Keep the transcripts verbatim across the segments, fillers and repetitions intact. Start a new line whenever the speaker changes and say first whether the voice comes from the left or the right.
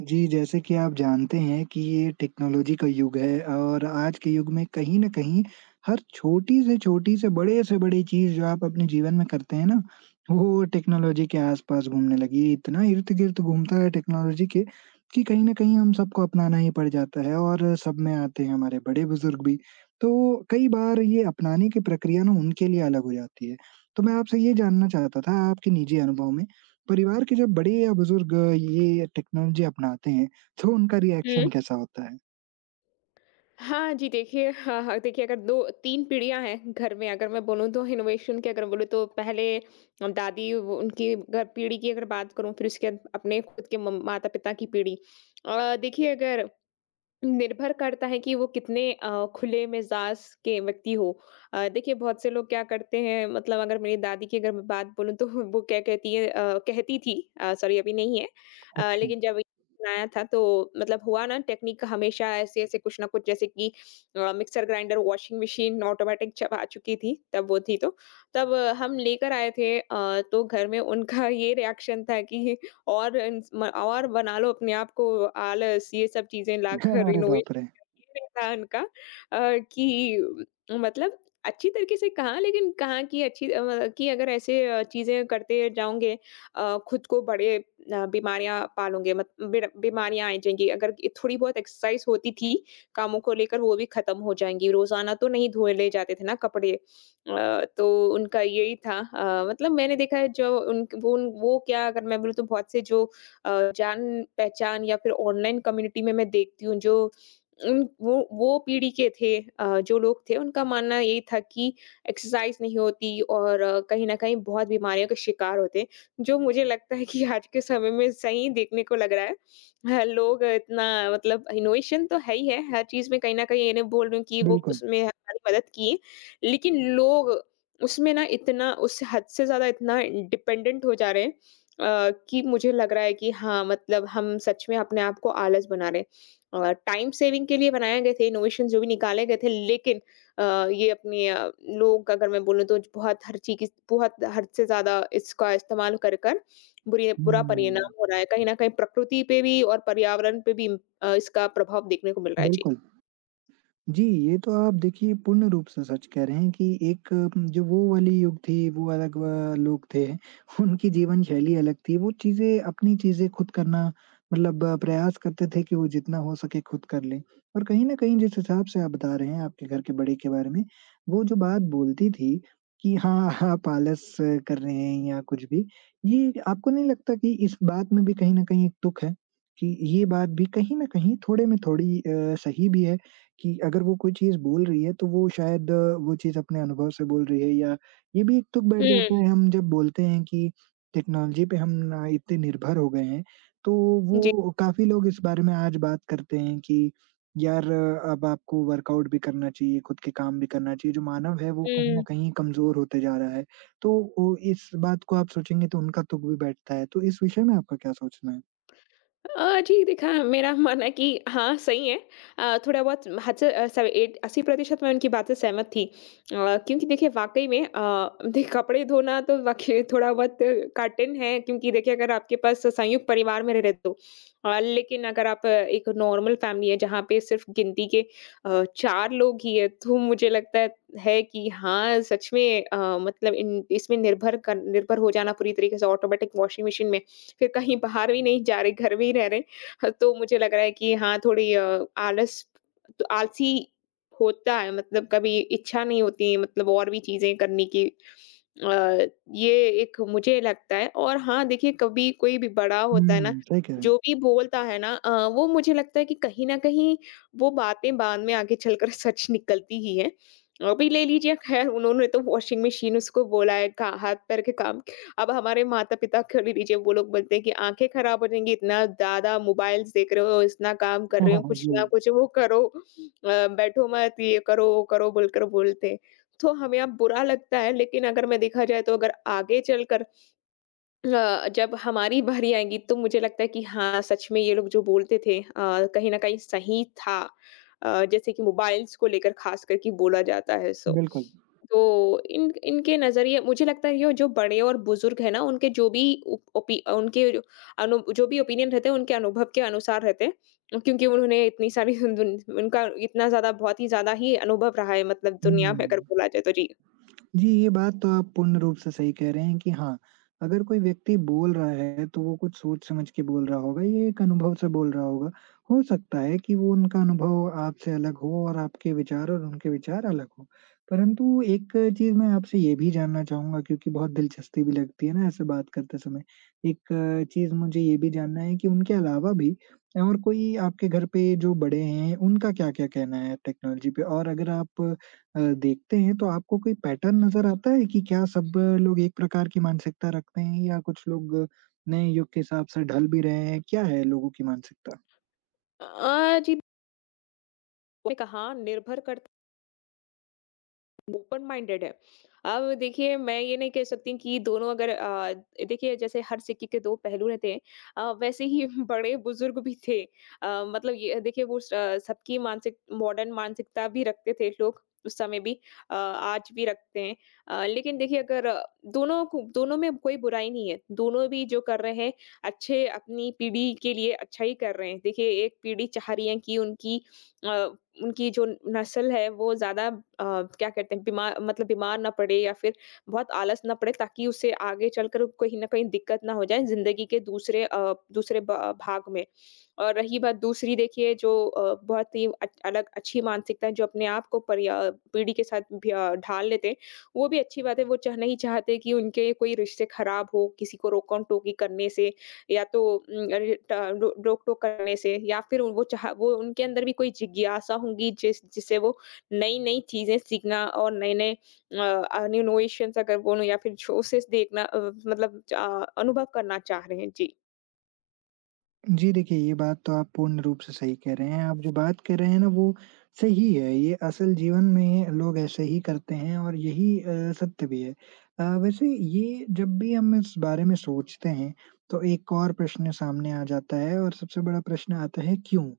right: जी, जैसे कि आप जानते हैं कि ये टेक्नोलॉजी का युग है और आज के युग में कहीं न कहीं हर छोटी से छोटी से बड़े से बड़ी चीज़ जो आप अपने जीवन में करते हैं ना, वो टेक्नोलॉजी के आस-पास घूमने लगी है। इतना इर्द-गिर्द घूमता है टेक्नोलॉजी के कि कहीं न कहीं हम सबको अपनाना ही पड़ जाता है और सब में आते हैं हमारे बड़े-बुज़ुर्ग भी। तो कई बार ये अपनाने की प्रक्रिया ना उनके लिए अलग हो जाती है। तो मैं आपसे ये जानना चाहता था आपके निजी अनुभव में परिवार के जब बड़े या बुजुर्ग ये टेक्नोलॉजी अपनाते हैं, तो उनका
left: हुँ।
right: रिएक्शन कैसा होता है?
left: हाँ जी, देखिए, हाँ, हाँ, देखिए अगर दो तीन पीढ़ियाँ हैं घर में, अगर मैं बोलूँ तो इनोवेशन की अगर बोलूँ तो पहले हम दादी वो उनकी अगर पीढ़ी की अगर बात करूँ, फिर उसके बाद अपने खुद के म माता-पिता की पीढ़ी। अ, देखिए अगर निर्भर करता है कि वो कितने अ, खुले मिज़ाज के व्यक्ति हो। अ, देखिए बहुत से लोग क्या करते हैं, मतलब अगर मेरी दादी की अगर मैं बात बोलूँ तो वो क्या कहती है, अ, कहती थी अ, सॉरी, अभी नहीं है। अ,
right: अच्छा।
left: लेकिन जब ये आया था तो मतलब हुआ ना, टेक्नीक हमेशा ऐसे-ऐसे कुछ ना कुछ, जैसे कि अ, mixer grinder, washing machine automatic जब आ चुकी थी तब वो थी तो, तब अ, हम लेकर आए थे। अ, तो घर में उनका ये रिएक्शन था कि और इंस म और बना लो अपने आप को आलस, ये सब चीज़ें लाकर
right: अरे
left: रिनोवेशन,
right: बाप रे!
left: ये इंसान का, अ, कि मतलब अच्छी तरीके से कहाँ, लेकिन कहाँ की अच्छी, अ, म कि अगर ऐसे अ, चीज़ें करते जाओगे, अ, खुद को बड़े अ, बीमारियाँ पालोगे, मत बिड़ बीमारियाँ आ जाएँगी। अगर ये थोड़ी बहुत एक्सरसाइज़ होती थी कामों को लेकर, वो भी खत्म हो जाएँगी। रोज़ाना तो नहीं धोए ले जाते थे ना कपड़े। अ, तो उनका यही था। अ, मतलब मैंने देखा है जो उन वो उन वो क्या अगर मैं बोलूँ तो बहुत से जो अ, जान-पहचान या फिर ऑनलाइन कम्युनिटी में मैं देखती हूँ, जो उन वो वो पीढ़ी के थे, अ, जो लोग थे उनका मानना यही था कि एक्सरसाइज़ नहीं होती और अ, कहीं न कहीं बहुत बीमारियों के शिकार होते, जो मुझे लगता है कि आज के समय में सही देखने को लग रहा है। ह लोग इतना मतलब इनोवेशन तो है ही है हर चीज़ में, कहीं न कहीं ये नहीं बोल रही हूँ कि वो
right: बिल्कुल।
left: उसमें हमारी मदद किए, लेकिन लोग उसमें ना इतना उस हद से ज़्यादा इतना डिपेंडेंट हो जा रहे हैं अ, कि मुझे लग रहा है कि हाँ, मतलब हम सच में अपने आप को आलस बना रहे हैं। टाइम सेविंग के लिए बनाए गए थे इनोवेशन, जो भी निकाले गए थे, लेकिन अ, ये अपने अ, लोग अगर मैं बोलूँ तो बहुत, हर चीज़ बहुत हद से ज़्यादा इसका इस्तेमाल कर कर बुरी बुरा
right: हुँ,
left: परिणाम हो रहा है। कहीं न कहीं प्रकृति पे भी और पर्यावरण पे भी अ, इसका प्रभाव देखने को मिल रहा है। जी।
right: बिल्कुल। जी, ये तो आप देखिए पूर्ण रूप से सच कह रहे हैं कि एक अम, जो वो वाली युग थी, वो अलग व लोग थे, उनकी जीवन शैली अलग थी। वो चीज़ें अपनी चीज़ें खुद करना मतलब अ, प्रयास करते थे कि वो जितना हो सके खुद कर लें। और कहीं न कहीं जिस हिसाब से आप बता रहे हैं आपके घर के बड़े के बारे में, वो जो बात बोलती थी कि हाँ, आप आलस अ, कर रहे हैं या कुछ भी, ये आपको नहीं लगता कि इस बात में भी कहीं न कहीं एक तुक है? कि ये बात भी कहीं न कहीं थोड़े में थोड़ी अ, सही भी है कि अगर वो कोई चीज़ बोल रही है तो वो शायद अ, वो चीज़ अपने अनुभव से बोल रही है या ये भी एक तुक बैठ जाता
left: हुँ।
right: है हम जब बोलते हैं कि टेक्नोलॉजी पे हम ना इतने निर्भर हो गए हैं, तो
left: जी।
right: वो काफ़ी लोग इस बारे में आज बात करते हैं कि यार अ, अब आपको वर्कआउट भी करना चाहिए, खुद के काम भी करना चाहिए, जो मानव है वो कहीं
left: हुँ।
right: न कहीं कमज़ोर होते जा रहा है। तो वो इस बात को आप सोचेंगे तो उनका तुक भी बैठता है, तो इस विषय में आपका क्या सोचना है?
left: अ, जी, देखा मेरा मानना है कि हाँ, सही है। अ, थोड़ा बहुत हद से अ, सव एट अस्सी प्रतिशत मैं उनकी बात से सहमत थी। अ, क्योंकि देखिए वाक़ई में, अ, देखिए कपड़े धोना तो वाक़ई थोड़ा बहुत कठिन है, क्योंकि देखिए अगर आपके पास संयुक्त परिवार में रह रहे तो। अ, लेकिन अगर आप अ, एक नॉर्मल फैमिली है जहाँ पे सिर्फ़ गिनती के अ, चार लोग ही हैं, तो मुझे लगता है है कि हाँ, सच में, अ, मतलब इन इसमें निर्भर कर निर्भर हो जाना पूरी तरीके से ऑटोमेटिक वॉशिंग मशीन में, फिर कहीं बाहर भी नहीं जा रहे, घर में ही रह रहे। ह तो मुझे लग रहा है कि हाँ, थोड़ी अ, आलस तो आलसी होता है, मतलब कभी इच्छा नहीं होती मतलब और भी चीज़ें करने की। अ, ये एक मुझे लगता है। और हाँ, देखिए कभी कोई भी बड़ा होता है ना,
right: हुँ, सही कह रहे हैं।
left: जो भी बोलता है ना, अ, वो मुझे लगता है कि कहीं न कहीं वो बातें बाद में आगे चलकर सच निकलती ही हैं। अभी ले लीजिए, खैर उन्होंने तो वॉशिंग मशीन उसको बोला है का हाथ पैर के काम। अब हमारे माता-पिता को ले लीजिए, वो लोग बोलते हैं कि आँखें ख़राब हो जाएँगी, इतना ज़्यादा मोबाइल्स देख रहे हो, इतना काम कर
right: हाँ,
left: रहे
right: हाँ,
left: हो,
right: हाँ,
left: कुछ
right: जी,
left: ना कुछ वो करो, अ, बैठो मत, ये करो, वो करो बोलकर बोलते हैं। तो हमें अब बुरा लगता है, लेकिन अगर मैं देखा जाए तो अगर आगे चलकर अ, जब हमारी बारी आएगी तो मुझे लगता है कि हाँ, सच में ये लोग जो बोलते थे अ, कहीं न कहीं सही था। अ, जैसे कि मोबाइल्स को लेकर ख़ास करके बोला जाता है सो।
right: बिल्कुल।
left: तो इन इनके नज़रिए, मुझे लगता है ये जो बड़े और बुज़ुर्ग हैं ना, उनके जो भी उप ओपि उनके जो अनु जो भी ओपिनियन रहते हैं, उनके अनुभव के अनुसार रहते हैं। क्योंकि उन्होंने इतनी सारी उन दुन उनका इतना ज़्यादा, बहुत ही ज़्यादा ही अनुभव रहा है, मतलब दुनिया में अगर
right: हुँ।
left: बोला जाए तो। जी।
right: जी, ये बात तो आप पूर्ण रूप से सही कह रहे हैं कि हाँ, अगर कोई व्यक्ति बोल रहा है तो वो कुछ सोच-समझ के बोल रहा होगा, ये एक अनुभव से बोल रहा होगा। हो सकता है कि वो उनका अनुभव आपसे अलग हो और आपके विचार और उनके विचार अलग हों। परंतु एक चीज़ मैं आपसे ये भी जानना चाहूँगा क्योंकि बहुत दिलचस्पी भी लगती है ना ऐसे बात करते समय। एक चीज़ मुझे ये भी जानना है कि उनके अलावा भी और कोई आपके घर पे जो बड़े हैं, उनका क्या-क्या कहना है टेक्नोलॉजी पे? और अगर आप अ, देखते हैं तो आपको कोई पैटर्न नज़र आता है कि क्या सब लोग एक प्रकार की मानसिकता रखते हैं या कुछ लोग नए युग के हिसाब से ढल भी रहे हैं? क्या है लोगों की मानसिकता?
left: अ, जी, आपने कहा निर्भर करता, ओपन माइंडेड है। अब देखिए मैं ये नहीं कह सकती कि दोनों अगर, अ, देखिए जैसे हर सिक्के के दो पहलू रहते हैं, अ, वैसे ही बड़े-बुजुर्ग भी थे। अ, मतलब ये देखिए वो स अ, सबकी मानसिक मॉडर्न मानसिकता भी रखते थे लोग उस समय भी, अ, आज भी रखते हैं। अ, लेकिन देखिए अगर अ, दोनों को दोनों में कोई बुराई नहीं है। दोनों भी जो कर रहे हैं अच्छे अपनी पीढ़ी के लिए अच्छा ही कर रहे हैं। देखिए एक पीढ़ी चाह रही है कि उनकी अ, उनकी जो नस्ल है वो ज़्यादा अ, क्या कहते हैं, बीमार, मतलब बीमार ना पड़े या फिर बहुत आलस ना पड़े, ताकि उसे आगे चलकर कहीं न कहीं दिक्कत ना हो जाए ज़िंदगी के दूसरे अ, दूसरे ब भाग में। और रही बात दूसरी, देखिए जो अ, बहुत ही अ, अलग अच्छी मानसिकता है, जो अपने आप को पर्या पीढ़ी के साथ भी अ, ढाल लेते हैं, वो भी अच्छी बात है। वो चाह नहीं चाहते कि उनके कोई रिश्ते खराब हो, किसी को रोकन-टोकी करने से, या तो उम, अरे ट रो रोक-टोक करने से या फिर वो चाह वो उनके अंदर भी कोई जिज्ञासा होंगी, जिस जिससे वो नई-नई चीज़ें सीखना और नए-नए अ अ, इनोवेशंस अगर बोलूँ या फिर शोसेस देखना, अ, मतलब च अ, अनुभव करना चाह रहे हैं। जी।
right: जी देखिए, ये बात तो आप पूर्ण रूप से सही कह रहे हैं। आप जो बात कर रहे हैं ना वो सही है। ये असल जीवन में लोग ऐसे ही करते हैं और यही अ, सत्य भी है। अ, वैसे ये जब भी हम इस बारे में सोचते हैं तो एक और प्रश्न सामने आ जाता है और सबसे बड़ा प्रश्न आता है क्यों?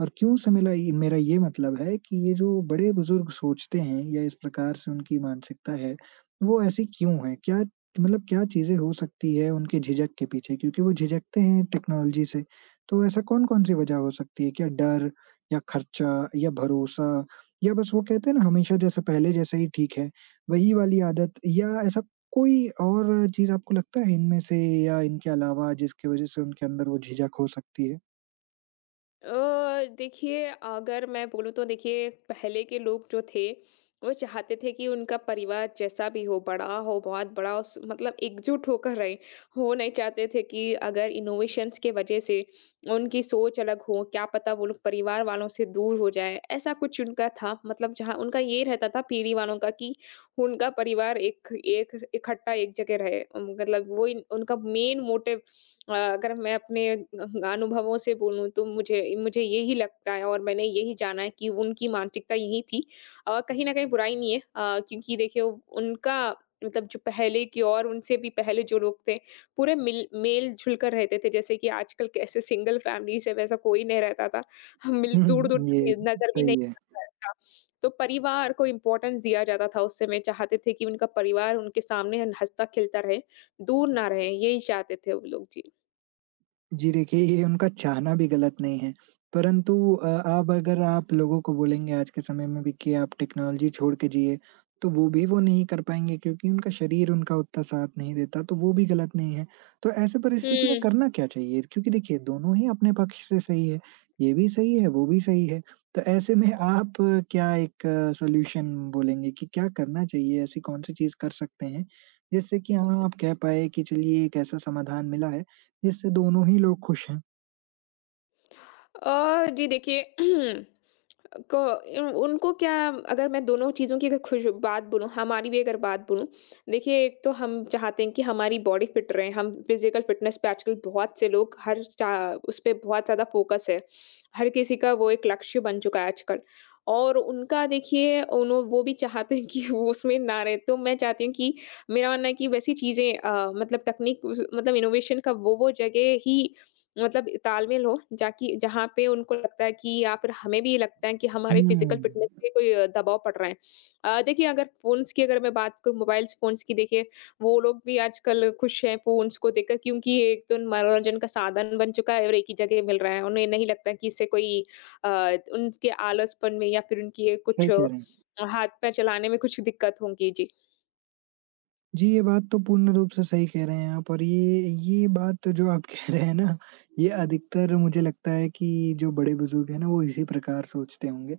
right: और क्यों से मिला ये मेरा ये मतलब है कि ये जो बड़े-बुजुर्ग सोचते हैं या इस प्रकार से उनकी मानसिकता है, वो ऐसी क्यों है? क्या मतलब क्या चीज़ें हो सकती है उनके झिझक के पीछे? क्योंकि वो झिझकते हैं टेक्नोलॉजी से। तो ऐसा कौन-कौन सी वजह हो सकती है? क्या डर या खर्चा या भरोसा या बस वो कहते हैं ना हमेशा जैसे पहले जैसा ही ठीक है, वही वाली आदत या ऐसा कोई और चीज़ आपको लगता है इनमें से या इनके अलावा जिसकी वजह से उनके अंदर वो झिझक हो सकती है?
left: अ, देखिए अगर मैं बोलूँ तो, देखिए पहले के लोग जो थे, वो चाहते थे कि उनका परिवार जैसा भी हो, बड़ा हो, बहुत बड़ा हो, स मतलब एकजुट होकर रहे। वो नहीं चाहते थे कि अगर इनोवेशंस के वजह से उनकी सोच अलग हो, क्या पता वो लोग परिवार वालों से दूर हो जाए, ऐसा कुछ उनका था। मतलब जहाँ उनका ये रहता था पीढ़ी वालों का कि उनका परिवार एक एक इकट्ठा एक जगह रहे। अम, मतलब वो इन उनका मेन मोटिव, अ, अगर मैं अपने अनुभवों से बोलूँ तो मुझे मुझे यही लगता है और मैंने यही जाना है कि उनकी मानसिकता यही थी। अ, कहीं न कहीं बुराई नहीं है, अ, क्योंकि देखिए वो- उनका मतलब जो पहले की और उनसे भी पहले जो लोग थे, पूरे मिल मिल-जुल कर रहते थे। जैसे कि आजकल कैसे सिंगल फैमिलीज़ है, वैसा कोई नहीं रहता था। हम मिल
right: हुँ,
left: दूर-दूर
right: हुँ,
left: तक
right: ये
left: नज़र भी नहीं
right: सही है।
left: आता था। तो परिवार को इम्पोर्टेंस दिया जाता था उस समय, चाहते थे कि उनका परिवार उनके सामने हँसता-खेलता रहे, दूर ना रहे, यही चाहते थे वो लोग। जी।
right: जी देखिए, ये उनका चाहना भी गलत नहीं है, परंतु अ, अब अगर आप लोगों को बोलेंगे आज के समय में भी कि आप टेक्नोलॉज़ी छोड़ के जिए, तो वो भी वो नहीं कर पाएँगे क्योंकि उनका शरीर उनका उतना साथ नहीं देता, तो वो भी गलत नहीं है। तो ऐसे परिस्थिति में
left: हुँ।
right: करना क्या चाहिए? क्योंकि देखिए, दोनों ही अपने पक्ष से सही है, ये भी सही है, वो भी सही है। तो ऐसे में आप अ, क्या एक सॉल्यूशन बोलेंगे कि क्या करना चाहिए? ऐसी कौन-सी चीज़ कर सकते हैं, जिससे कि हाँ, आप कह पाएँ कि चलिए एक ऐसा समाधान मिला है इससे दोनों ही लोग खुश हैं।
left: अ, जी देखिए, को इन उनको क्या अगर मैं दोनों चीज़ों की अगर खुश बात बोलूँ, हमारी भी अगर बात बोलूँ, देखिए एक तो हम चाहते हैं कि हमारी बॉडी फिट रहे, हम फिज़िकल फिटनेस पे आजकल बहुत से लोग हर चा उस पे बहुत ज़्यादा फ़ोकस है। हर किसी का वो एक लक्ष्य बन चुका है आजकल, और उनका देखिए उन्हों वो भी चाहते हैं कि वो उसमें ना रहे, तो मैं चाहती हूँ कि, मेरा मानना है कि वैसी चीज़ें, अ, मतलब तकनीक उस मतलब इनोवेशन का वो वो जगह ही, मतलब तालमेल हो जाकि जहाँ पे उनको लगता है कि या फिर हमें भी ये लगता है कि हमारे फिजिकल
right: हुँ,
left: फिटनेस पे कोई अ, दबाव पड़ रहा है। अ, देखिए अगर फ़ोन्स की अगर मैं बात करूँ, मोबाइल्स फ़ोन्स की, देखिए वो लोग भी आजकल खुश हैं फ़ोन्स को देखकर, क्योंकि ये एक तो मनोरंजन का साधन बन चुका है और एक ही जगह मिल रहा है। उन्हें नहीं लगता कि इससे कोई अ, उनके आलसपन में या फिर उनकी ये कुछ
right: सही
left: अ,
right: कह रहे हैं।
left: हाथ-पैर चलाने में कुछ दिक्कत होंगी। जी।
right: जी, ये बात तो पूर्ण रूप से सही कह रहे हैं आप और ये ये बात जो आप कह रहे हैं ना, ये अधिकतर मुझे लगता है कि जो बड़े-बुज़ुर्ग हैं ना, वो इसी प्रकार सोचते होंगे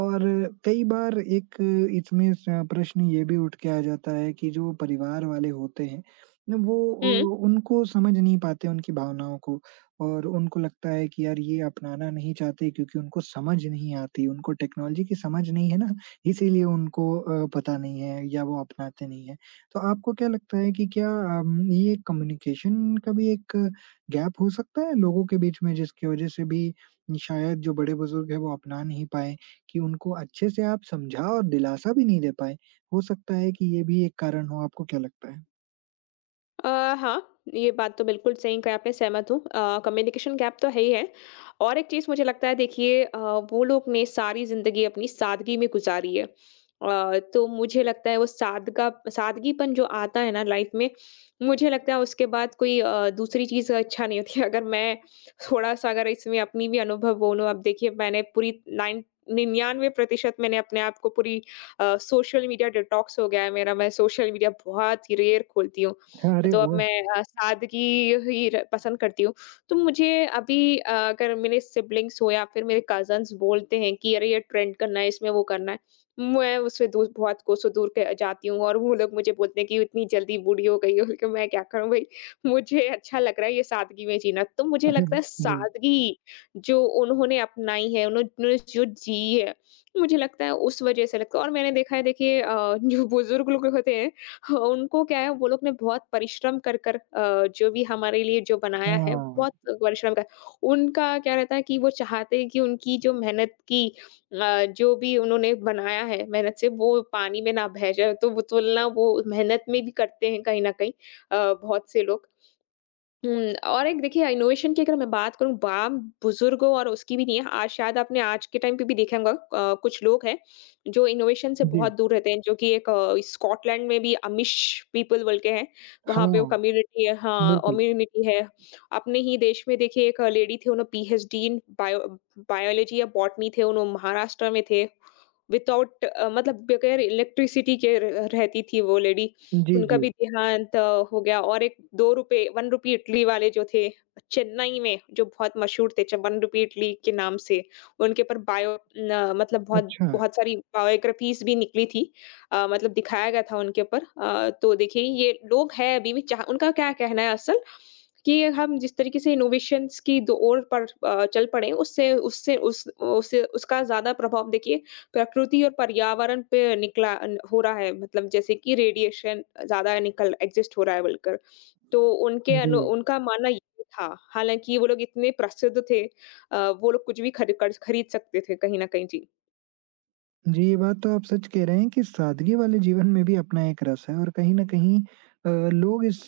right: और कई बार एक इसमें स प्रश्न ये भी उठ के आ जाता है कि जो परिवार वाले होते हैं ना, वो
left: हुँ।
right: अ, उनको समझ नहीं पाते उनकी भावनाओं को और उनको लगता है कि यार ये अपनाना नहीं चाहते क्योंकि उनको समझ नहीं आती, उनको टेक्नोलॉजी की समझ नहीं है ना, इसीलिए उनको अ, पता नहीं है या वो अपनाते नहीं हैं। तो आपको क्या लगता है कि क्या अम, ये कम्युनिकेशन का भी एक गैप हो सकता है लोगों के बीच में जिसकी वजह से भी शायद जो बड़े-बुजुर्ग हैं वो अपना नहीं पाएँ कि उनको अच्छे से आप समझा और दिलासा भी नहीं दे पाएँ? हो सकता है कि ये भी एक कारण हो, आपको क्या लगता है?
left: अ, हाँ, ये बात तो बिल्कुल सही कही आपने, सहमत हूँ। अ, कम्युनिकेशन गैप तो है ही है। और एक चीज़ मुझे लगता है, देखिए अ, वो लोग ने सारी ज़िंदगी अपनी सादगी में गुज़ारी है। अ, तो मुझे लगता है वो सादगा सादगीपन जो आता है ना लाइफ़ में, मुझे लगता है उसके बाद कोई अ, दूसरी चीज़ अच्छा नहीं होती है। अगर मैं थोड़ा-सा अगर इसमें अपनी भी अनुभव बोलूँ, अब देखिए मैंने पूरी नाइन निन्यानवे प्रतिशत मैंने अपने आप को पूरी अ, सोशल मीडिया डिटॉक्स हो गया है मेरा। मैं सोशल मीडिया बहुत ही रेयर खोलती हूँ।
right: अरे
left: तो अब
right: वाह!
left: मैं अ, सादगी ही र पसंद करती हूँ। तो मुझे अभी अ, अगर मेरे सिब्लिंग्स हो या फिर मेरे कज़न्स बोलते हैं कि अरे, ये ट्रेंड करना है, इसमें वो करना है, मैं उससे दूर, बहुत कोसों दूर क जाती हूँ, और वो लोग मुझे बोलते हैं कि इतनी जल्दी बूढ़ी हो गई हो, कि मैं क्या करूँ भई? मुझे अच्छा लग रहा है ये सादगी में जीना। तो मुझे लगता है
right: जी,
left: सादगी जो उन्होंने अपनाई है, उन्होंने जो जी है, मुझे लगता है उस वज़ह से लगता है। और मैंने देखा है, देखिए अ, जो बुज़ुर्ग लोग होते हैं ह उनको क्या है, वो लोग ने बहुत परिश्रम कर कर अ, जो भी हमारे लिए जो बनाया है
right: हाँ,
left: बहुत परिश्रम का, उनका क्या रहता है कि वो चाहते हैं कि उनकी जो मेहनत की अ, जो भी उन्होंने बनाया है मेहनत से, वो पानी में ना बह जाए, तो वो तुलना वो मेहनत में भी करते हैं कहीं न कहीं अ, बहुत से लोग। हुँ, और एक देखिए इनोवेशन की अगर मैं बात करूँ बाम बुज़ुर्गों और उसकी भी नहीं है, आज शायद आपने आज के टाइम पे भी देखा होगा, अ, कुछ लोग हैं जो इनोवेशन से बहुत
right: जी,
left: दूर रहते हैं, जो कि एक अ, स्कॉटलैंड में भी अमिश पीपल बोल के हैं, वहाँ पे वो
right: हाँ,
left: कम्युनिटी है, हाँ,
right: बिल्कुल।
left: कम्युनिटी है। अपने ही देश में देखिए एक लेडी थी, उन्होंने पीएचडी इन बायो बायोलॉजी या बॉटनी थे, उन्होंने महाराष्ट्र में थे। विथआउट अ, मतलब बगैर इलेक्ट्रिसिटी के र रहती थी वो लेडी।
right: जी,
left: उनका
right: जी।
left: भी देहांत अ, हो गया। और एक दो रुपए एक रुपी इडली वाले जो थे, चेन्नई में जो बहुत मशहूर थे च एक रुपी इडली के नाम से। उनके ऊपर बायो न मतलब बहुत
right: अच्छा,
left: बहुत सारी बायोग्राफ़ीज़ भी निकली थी। अ, मतलब दिखाया गया था उनके ऊपर। अ, तो देखिए ये लोग हैं अभी भी, जहाँ उनका क्या कहना है असल, कि हम जिस तरीके से इनोवेशंस की दो ओर पर अ, चल पड़े, उससे उससे उस उससे उसका ज़्यादा प्रभाव देखिए प्रकृति और पर्यावरण पे निकला अन हो रहा है, मतलब जैसे कि रेडिएशन ज़्यादा निकल एग्ज़िस्ट हो रहा है बोलकर। तो उनके अनु
right: जी।
left: उनका मानना ये था। हालाँकि वो लोग इतने प्रसिद्ध थे, अ, वो लोग कुछ भी खर कर खरीद सकते थे कहीं न कहीं। जी।
right: जी, ये बात तो आप सच कह रहे हैं कि सादगी वाले जीवन में भी अपना एक रस है और कहीं न कहीं अ, लोग इस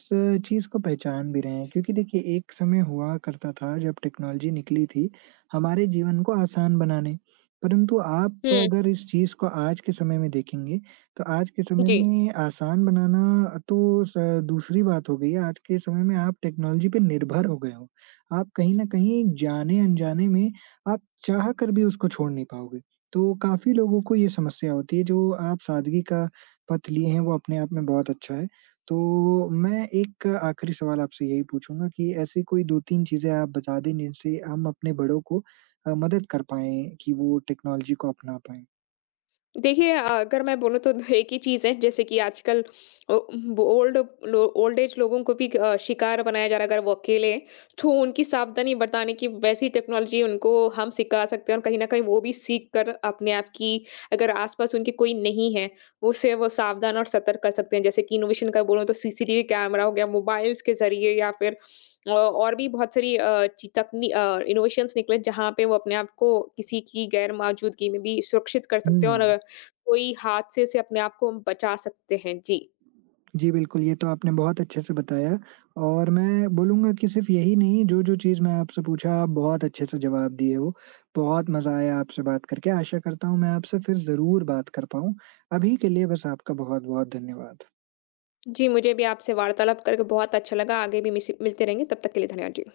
right: चीज़ को पहचान भी रहे हैं क्योंकि देखिए एक समय हुआ करता था जब टेक्नोलॉजी निकली थी हमारे जीवन को आसान बनाने। परंतु आप
left: हुँ,
right: अगर इस चीज़ को आज के समय में देखेंगे, तो आज के समय
left: जी।
right: में आसान बनाना तो स दूसरी बात हो गई है, आज के समय में आप टेक्नोलॉजी पे निर्भर हो गए हो। आप कहीं न कहीं जाने-अनजाने में आप चाह कर भी उसको छोड़ नहीं पाओगे। तो काफ़ी लोगों को ये समस्या होती है, जो आप सादगी का पथ लिए हैं, वो अपने आप में बहुत अच्छा है। तो मैं एक आखिरी सवाल आपसे यही पूछूँगा कि ऐसी कोई दो तीन चीज़ें आप बता दें, जिनसे हम अपने बड़ों को अ, मदद कर पाएँ कि वो टेक्नोलॉजी को अपना पाएँ?
left: देखिए अगर मैं बोलूँ तो एक ही चीज़ है, जैसे कि आजकल ओ- ओल्ड लो, ओल्ड एज लोगों को भी अ, शिकार बनाया जा रहा है अगर वो अकेले हैं, तो उनकी सावधानी बरताने की वैसी टेक्नोलॉजी उनको हम सिखा सकते हैं, और कहीं ना कहीं वो भी सीख कर अपने आप की, अगर आसपास उनके कोई नहीं है, उसे वो सावधान और सतर्क कर सकते हैं। जैसे कि इनोवेशन का बोलूँ तो सीसीटीवी कैमरा हो गया मोबाइल्स के जरिए, या फिर अ, और भी बहुत सारी अ, ची- तकनी इनोवेशंस निकले जहाँ पे वो अपने आप को किसी की गैर मौजूदगी में भी सुरक्षित कर सकते हैं, और
right: हुँ।
left: अ, कोई हादसे से अपने आप को हम बचा सकते हैं। जी।
right: जी, बिल्कुल, ये तो आपने बहुत अच्छे से बताया और मैं बोलूँगा कि सिर्फ़ यही नहीं, जो-जो चीज़ मैं आपसे पूछा, आप बहुत अच्छे से जवाब दिए हो। बहुत मज़ा आया आपसे बात करके। आशा करता हूँ, मैं आपसे फिर ज़रूर बात कर पाऊँ। अभी के लिए बस आपका बहुत-बहुत धन्यवाद।
left: जी, मुझे भी आपसे वार्तालाप करके बहुत अच्छा लगा। आगे भी मिसी मिलते रहेंगे, तब तक के लिए धन्यवाद। जी।